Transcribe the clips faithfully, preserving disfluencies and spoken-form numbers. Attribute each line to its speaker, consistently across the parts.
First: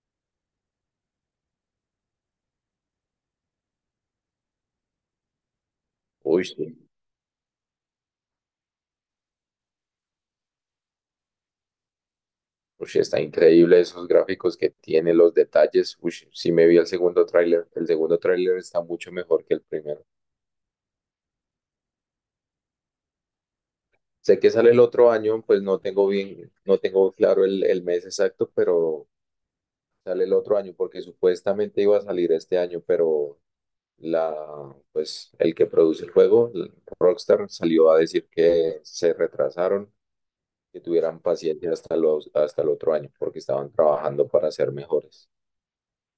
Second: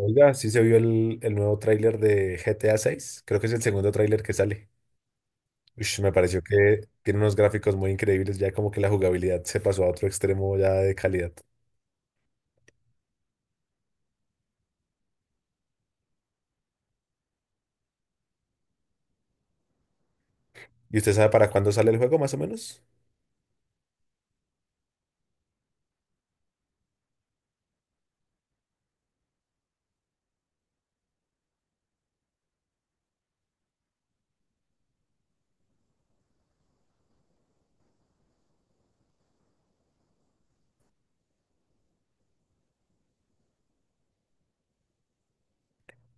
Speaker 1: Oiga, sí se vio el, el nuevo tráiler de G T A seis. Creo que es el segundo tráiler que sale. Ush, me pareció
Speaker 2: Uy, sí.
Speaker 1: que tiene unos gráficos muy increíbles, ya como que la jugabilidad se pasó a otro extremo ya de calidad.
Speaker 2: Uy, sí, está increíble esos gráficos que tiene, los detalles. Uy, sí me vi el segundo tráiler. El segundo tráiler está mucho mejor que el primero.
Speaker 1: ¿Y usted sabe para cuándo sale el juego más o menos?
Speaker 2: Sé que sale el otro año, pues no tengo bien, no tengo claro el, el mes exacto, pero sale el otro año porque supuestamente iba a salir este año, pero la, pues el que produce el juego, el Rockstar, salió a decir que se retrasaron, que tuvieran paciencia hasta los, hasta el otro año porque estaban trabajando para ser mejores.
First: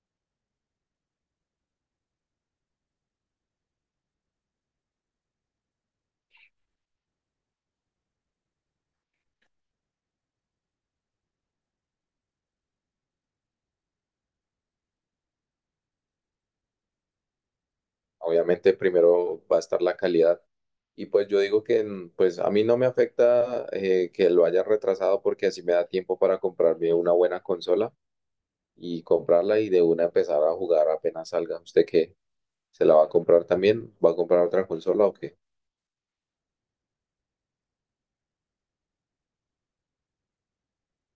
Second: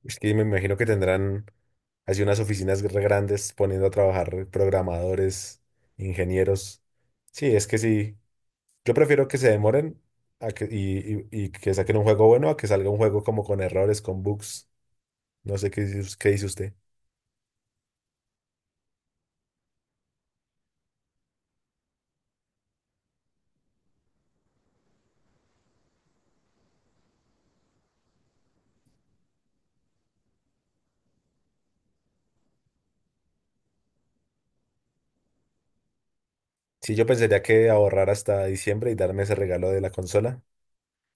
Speaker 1: Es que me imagino que tendrán así unas oficinas re grandes poniendo a trabajar programadores, ingenieros. Sí, es que sí. Yo prefiero que se demoren a que, y, y- y que saquen un juego bueno a que salga un juego como con errores, con bugs. No sé qué, dice- us- qué dice usted.
Speaker 2: Obviamente primero va a estar la calidad. Y pues yo digo que en- pues a mí no me afecta eh, que lo haya retrasado porque así me da tiempo para comprarme una buena consola y comprarla y de una empezar a jugar apenas salga. ¿Usted qué? ¿Se la va a comprar también? ¿Va a comprar otra consola o qué?
Speaker 1: Sí, yo pensaría que ahorrar hasta diciembre y darme ese regalo de la consola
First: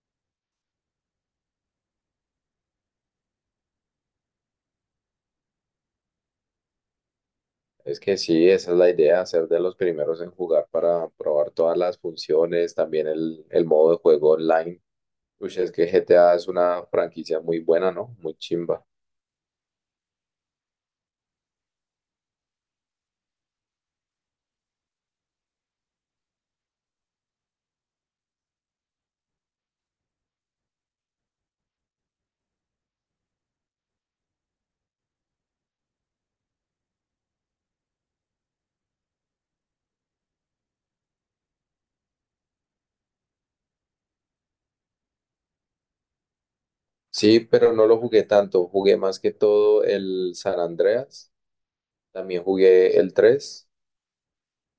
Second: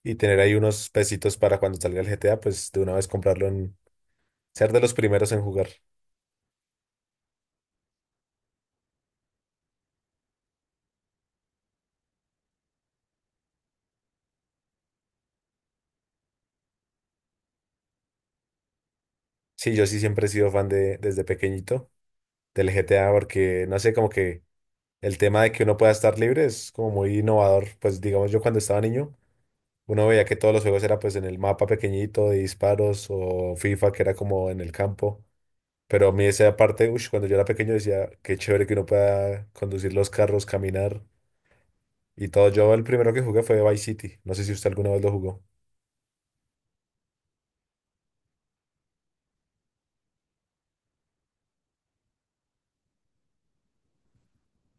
Speaker 1: y tener ahí unos pesitos para cuando salga el G T A, pues de una vez comprarlo en ser de los primeros en jugar.
Speaker 2: Es que sí, esa es la idea, ser de los primeros en jugar para probar todas las funciones, también el, el modo de juego online. Uy, es que G T A es una franquicia muy buena, ¿no? Muy chimba.
Speaker 1: Sí, yo sí siempre he sido fan de desde pequeñito del G T A porque no sé, como que el tema de que uno pueda estar libre es como muy innovador. Pues digamos yo cuando estaba niño, uno veía que todos los juegos era pues en el mapa pequeñito de disparos o FIFA que era como en el campo. Pero a mí esa parte, ush, cuando yo era pequeño decía, qué chévere que uno pueda conducir los carros, caminar. Y todo, yo el primero que jugué fue Vice City. No sé si usted alguna vez lo jugó.
Speaker 2: Sí, pero no lo jugué tanto. Jugué más que todo el San Andreas. También jugué el tres.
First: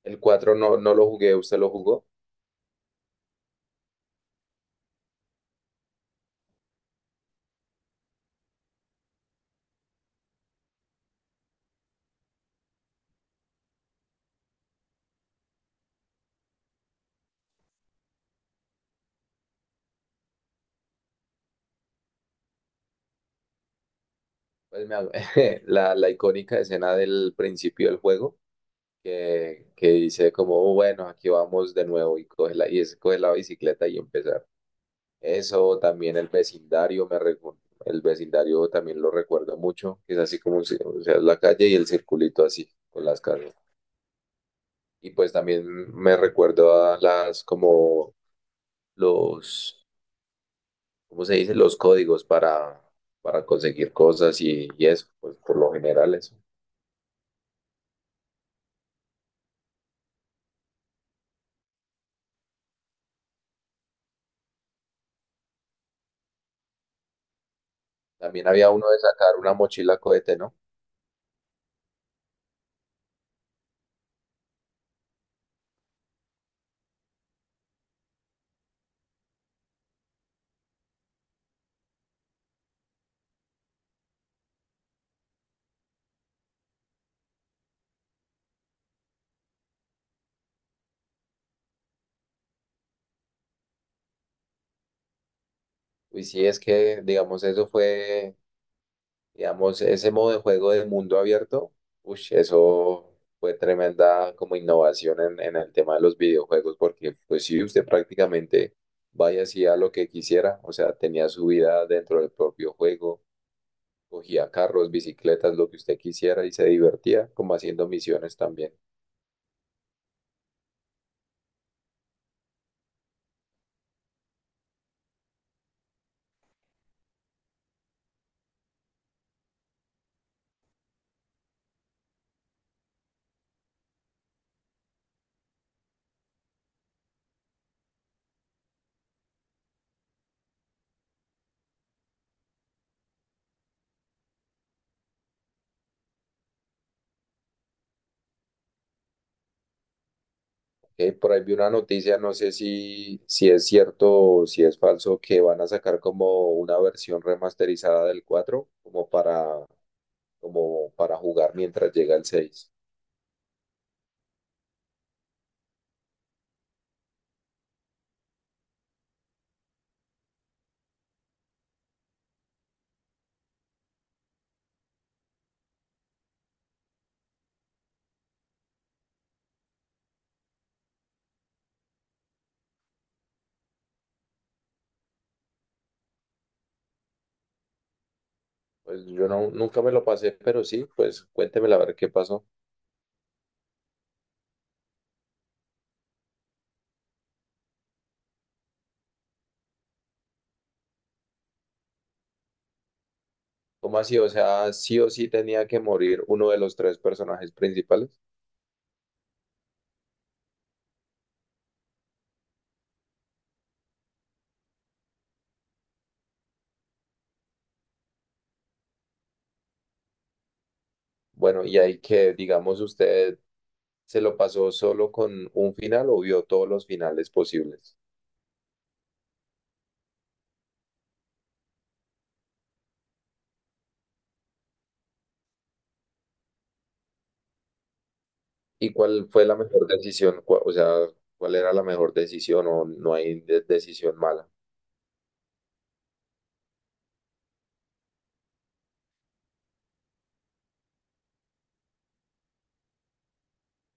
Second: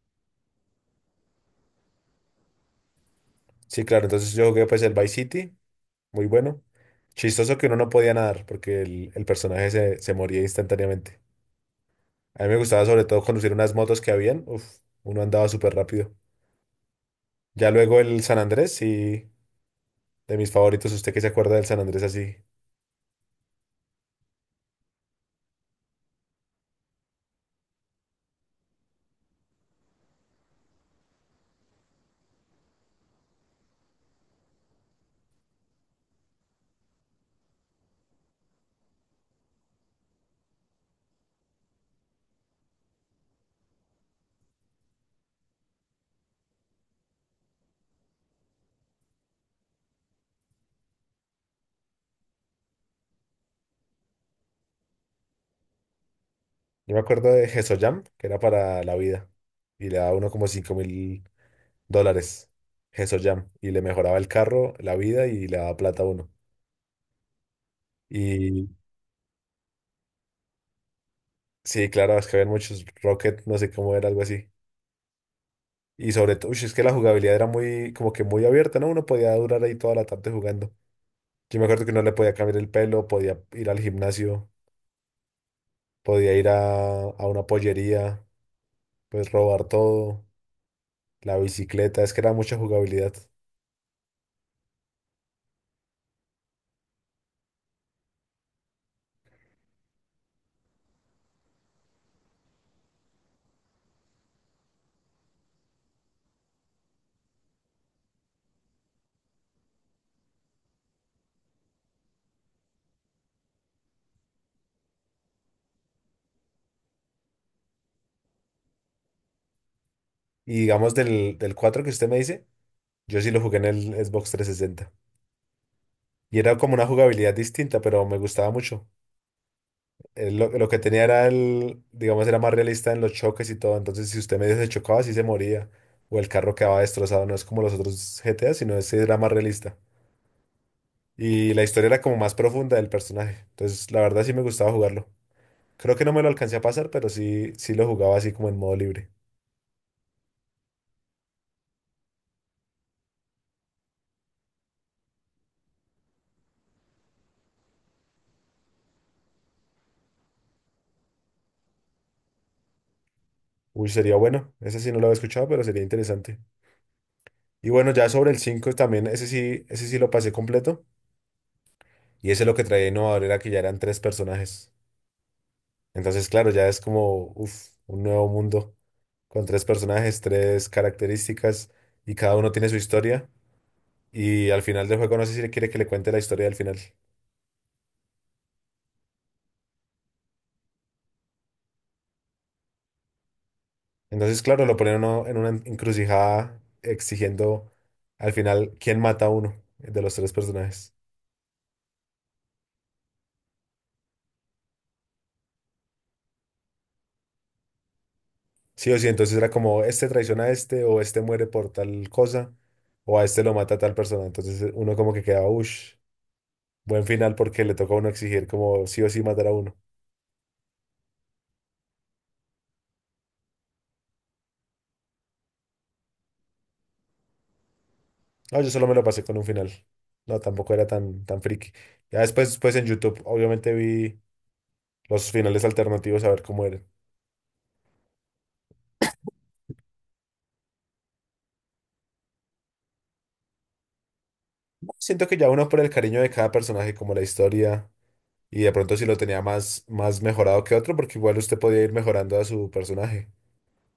Speaker 2: El cuatro no, no lo jugué. ¿Usted lo jugó?
Speaker 1: Sí, claro, entonces yo jugué pues el Vice City, muy bueno. Chistoso que uno no podía nadar porque el, el personaje se, se moría instantáneamente. A mí me gustaba sobre todo conducir unas motos que habían. Uf, uno andaba súper rápido. Ya luego el San Andrés, sí, de mis favoritos. ¿Usted qué se acuerda del San Andrés así?
Speaker 2: Pues me, la, la icónica escena del principio del juego que, que dice como: "Oh, bueno, aquí vamos de nuevo y coge la, y es coge la bicicleta y empezar". Eso, también el vecindario, me recu- el vecindario también lo recuerdo mucho, que es así como, si- o sea, la calle y el circulito así, con las casas. Y pues también me recuerdo a las como los, ¿cómo se dice? Los códigos para, para conseguir cosas y, y eso, pues por lo general eso.
Speaker 1: Yo me acuerdo de Jam, que era para la vida. Y le daba uno como cinco mil dólares. Jam. Y le mejoraba el carro, la vida y le daba plata a uno.
Speaker 2: También
Speaker 1: Y
Speaker 2: había uno de sacar una mochila cohete, ¿no?
Speaker 1: sí, claro, es que había muchos Rocket, no sé cómo era, algo así. Y sobre todo, uy, es que la jugabilidad era muy, como que muy abierta, ¿no? Uno podía durar ahí toda la tarde jugando. Yo me acuerdo que uno le podía cambiar el pelo, podía ir al gimnasio, podía ir a, a una pollería, pues robar todo, la bicicleta, es que era mucha jugabilidad.
Speaker 2: Y sí, es que, digamos, eso fue, digamos, ese modo de juego de mundo abierto, uy, eso fue tremenda como innovación en, en el tema de los videojuegos, porque pues sí, usted prácticamente vaya y hacía lo que quisiera, o sea, tenía su vida dentro del propio juego. Cogía carros, bicicletas, lo que usted quisiera y se divertía como haciendo misiones también.
Speaker 1: Y digamos del, del cuatro que usted me dice, yo sí lo jugué en el Xbox trescientos sesenta. Y era como una jugabilidad distinta, pero me gustaba mucho. eh, lo, lo que tenía era el, digamos, era más realista en los choques y todo. Entonces, si usted medio se chocaba, sí se moría. O el carro quedaba destrozado. No es como los otros G T A, sino ese era más realista. Y la historia era como más profunda del personaje. Entonces, la verdad sí me gustaba jugarlo. Creo que no me lo alcancé a pasar, pero sí, sí lo jugaba así como en modo libre.
Speaker 2: Eh, por ahí vi una noticia, no sé si, si es cierto o si es falso, que van a sacar como una versión remasterizada del cuatro como para, como para jugar mientras llega el seis.
Speaker 1: Uy, sería bueno. Ese sí no lo había escuchado, pero sería interesante. Y bueno, ya sobre el cinco también, ese sí, ese sí lo pasé completo. Y ese lo que traía innovador era que ya eran tres personajes. Entonces, claro, ya es como uf, un nuevo mundo con tres personajes, tres características y cada uno tiene su historia. Y al final del juego no sé si le quiere que le cuente la historia del final.
Speaker 2: Pues yo no, nunca me lo pasé, pero sí, pues cuéntemela a ver qué pasó.
Speaker 1: Entonces, claro, lo ponen a uno en una encrucijada exigiendo al final quién mata a uno de los tres personajes.
Speaker 2: ¿Cómo así? O sea, ¿sí o sí tenía que morir uno de los tres personajes principales?
Speaker 1: Sí o sí, entonces era como este traiciona a este o este muere por tal cosa o a este lo mata tal persona. Entonces uno como que quedaba, uff, buen final porque le tocó a uno exigir como sí o sí matar a uno.
Speaker 2: Bueno, y ahí que, digamos, usted, ¿se lo pasó solo con un final o vio todos los finales posibles?
Speaker 1: No, yo solo me lo pasé con un final. No, tampoco era tan, tan friki. Ya después, pues en YouTube, obviamente vi los finales alternativos a ver cómo eran.
Speaker 2: ¿Y cuál fue la mejor decisión? Cu- O sea, ¿cuál era la mejor decisión o no hay de- decisión mala?
Speaker 1: Siento que ya uno por el cariño de cada personaje, como la historia, y de pronto si lo tenía más, más mejorado que otro, porque igual usted podía ir mejorando a su personaje.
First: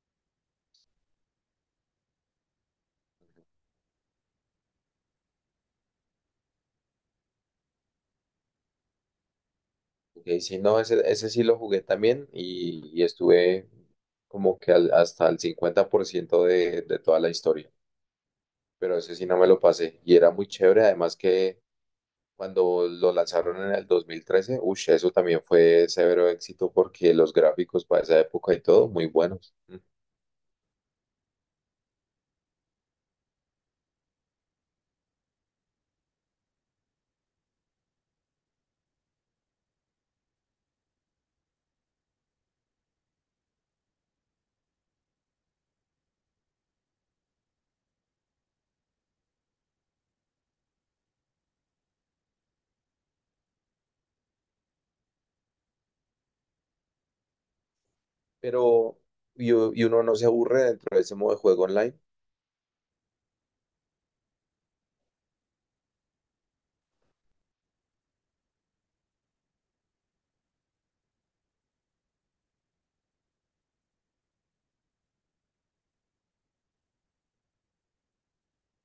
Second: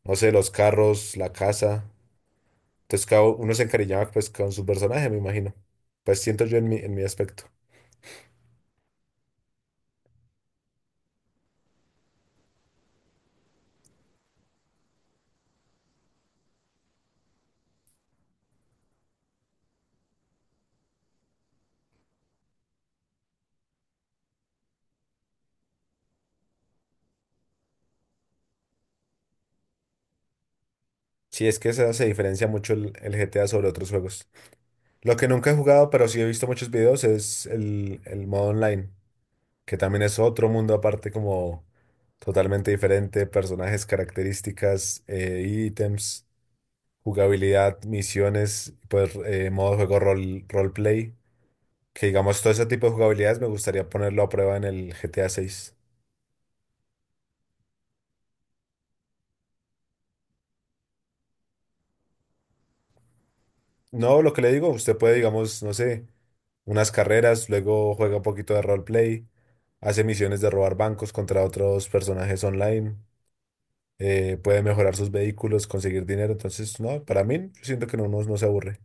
Speaker 1: No sé, los carros, la casa. Entonces cada uno se encariñaba pues con su personaje, me imagino. Pues siento yo en mi, en mi aspecto.
Speaker 2: Porque sí no, ese, ese sí lo jugué también y, y estuve como que al- hasta el cincuenta por ciento de, de toda la historia, pero ese sí no me lo pasé y era muy chévere, además que cuando lo lanzaron en el dos mil trece, uff, eso también fue severo éxito porque los gráficos para esa época y todo, muy buenos.
Speaker 1: Sí, es que esa se diferencia mucho el, el G T A sobre otros juegos. Lo que nunca he jugado, pero sí he visto muchos videos, es el, el modo online, que también es otro mundo aparte, como totalmente diferente, personajes, características, eh, ítems, jugabilidad, misiones, pues eh, modo de juego rol, roleplay, que digamos todo ese tipo de jugabilidades me gustaría ponerlo a prueba en el G T A seis.
Speaker 2: Pero y, u- y uno no se aburre dentro de ese modo de juego online,
Speaker 1: No, lo que le digo, usted puede, digamos, no sé, unas carreras, luego juega un poquito de roleplay, hace misiones de robar bancos contra otros personajes online. Eh, puede mejorar sus vehículos, conseguir dinero. Entonces, no, para mí, yo siento que no, no, no se aburre.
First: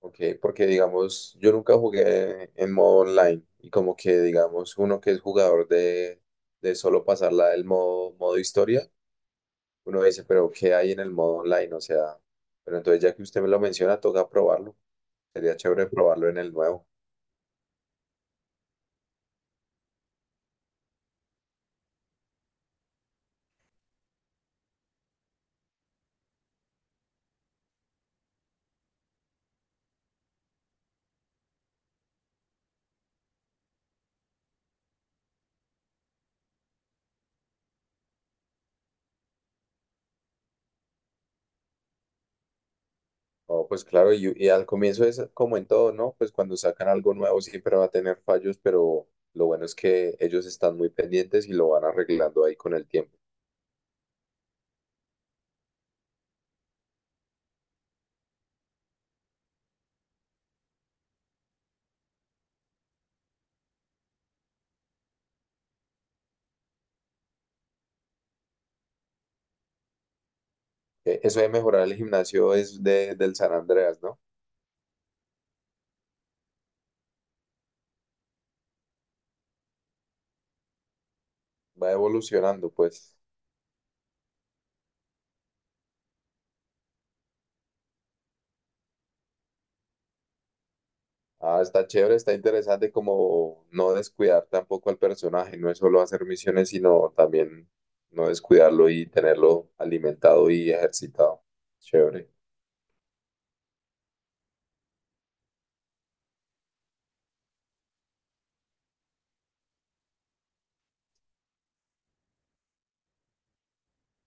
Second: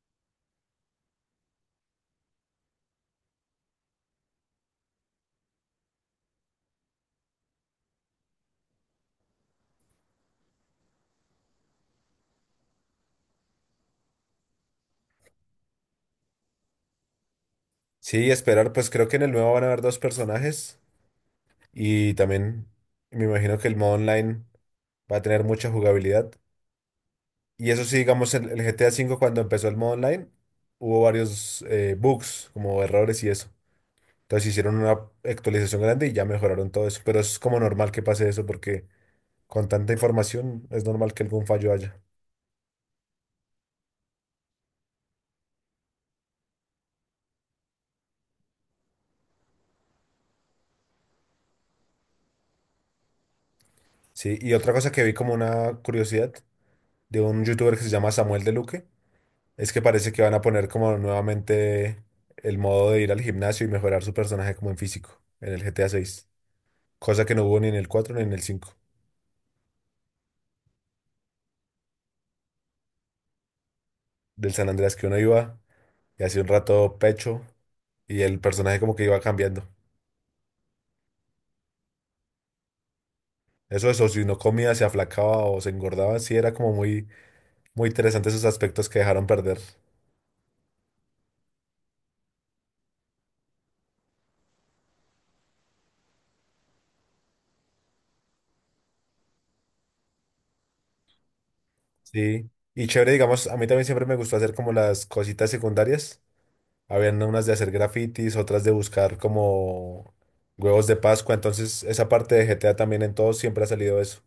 Speaker 2: ¿ok? Porque digamos, yo nunca jugué en modo online y como que digamos, uno que es jugador de, de solo pasarla del modo, modo historia, uno dice, pero ¿qué hay en el modo online? O sea, pero entonces ya que usted me lo menciona, toca probarlo. Sería chévere probarlo en el nuevo.
Speaker 1: Sí, esperar, pues creo que en el nuevo van a haber dos personajes y también me imagino que el modo online va a tener mucha jugabilidad. Y eso sí, digamos, el, el G T A ve cuando empezó el modo online, hubo varios eh, bugs, como errores y eso. Entonces hicieron una actualización grande y ya mejoraron todo eso. Pero es como normal que pase eso porque con tanta información es normal que algún fallo haya.
Speaker 2: Oh, pues claro, y, y al comienzo es como en todo, ¿no? Pues cuando sacan algo nuevo siempre va a tener fallos, pero lo bueno es que ellos están muy pendientes y lo van arreglando ahí con el tiempo.
Speaker 1: Sí, y otra cosa que vi como una curiosidad de un youtuber que se llama Samuel de Luque. Es que parece que van a poner como nuevamente el modo de ir al gimnasio y mejorar su personaje como en físico en el G T A seis. Cosa que no hubo ni en el cuatro ni en el cinco.
Speaker 2: Eh, Eso de mejorar el gimnasio es de, del San Andreas, ¿no?
Speaker 1: Del San Andreas que uno iba y hacía un rato pecho y el personaje como que iba cambiando.
Speaker 2: Va evolucionando, pues.
Speaker 1: Eso, eso, si no comía, se aflacaba o se engordaba, sí era como muy, muy interesante esos aspectos que dejaron perder.
Speaker 2: Ah, está chévere, está interesante como no descuidar tampoco al personaje, no es solo hacer misiones, sino también no descuidarlo y tenerlo alimentado y ejercitado. Chévere.
Speaker 1: Sí. Y chévere, digamos, a mí también siempre me gustó hacer como las cositas secundarias. Habían unas de hacer grafitis, otras de buscar como huevos de Pascua. Entonces, esa parte de G T A también en todos siempre ha salido eso.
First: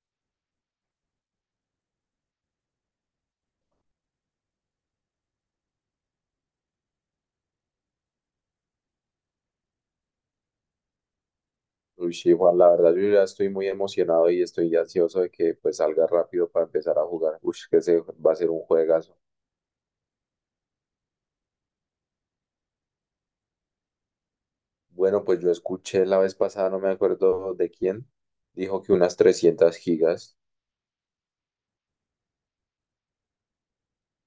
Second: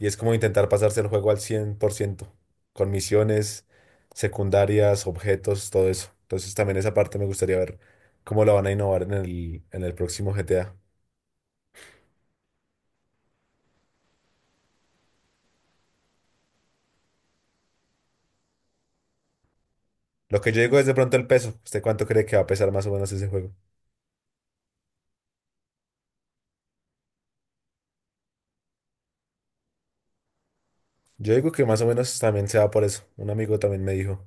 Speaker 1: Y es como intentar pasarse el juego al cien por ciento con misiones secundarias, objetos, todo eso. Entonces, también esa parte me gustaría ver cómo la van a innovar en el, en el próximo G T A.
Speaker 2: Uy, sí, Juan, la verdad yo ya estoy muy emocionado y estoy ansioso de que pues salga rápido para empezar a jugar. Uy, que se va a ser un juegazo.
Speaker 1: Lo que yo digo es de pronto el peso. ¿Usted cuánto cree que va a pesar más o menos ese juego?
Speaker 2: Bueno, pues yo escuché la vez pasada, no me acuerdo de quién, dijo que unas trescientas gigas.
Speaker 1: Yo digo que más o menos también se va por eso. Un amigo también me dijo.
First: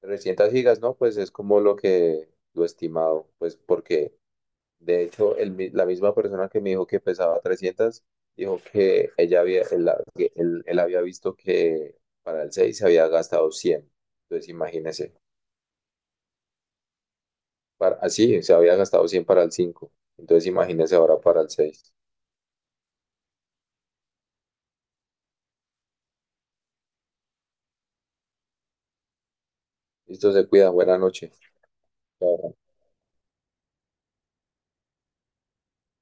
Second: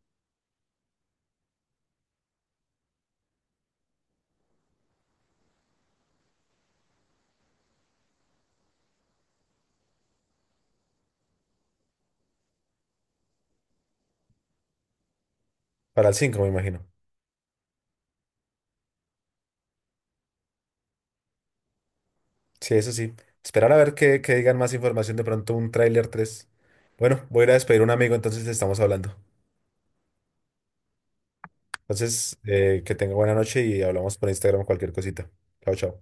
Speaker 2: Trescientas gigas, ¿no? Pues es como lo que lo estimado, pues porque de hecho el mi- la misma persona que me dijo que pesaba trescientas dijo que ella había, él, la- que él- él había visto que para el seis se había gastado cien. Entonces imagínese,
Speaker 1: Para el cinco me imagino.
Speaker 2: para, así se había gastado cien para el cinco. Entonces imagínese ahora para el seis.
Speaker 1: Sí, eso sí. Esperar a ver que, que digan más información, de pronto un tráiler tres. Bueno, voy a ir a despedir a un amigo, entonces estamos hablando.
Speaker 2: Listo, se cuida, buena noche.
Speaker 1: Entonces,
Speaker 2: Chao.
Speaker 1: eh, que tenga buena noche y hablamos por Instagram cualquier cosita. Chao, chao.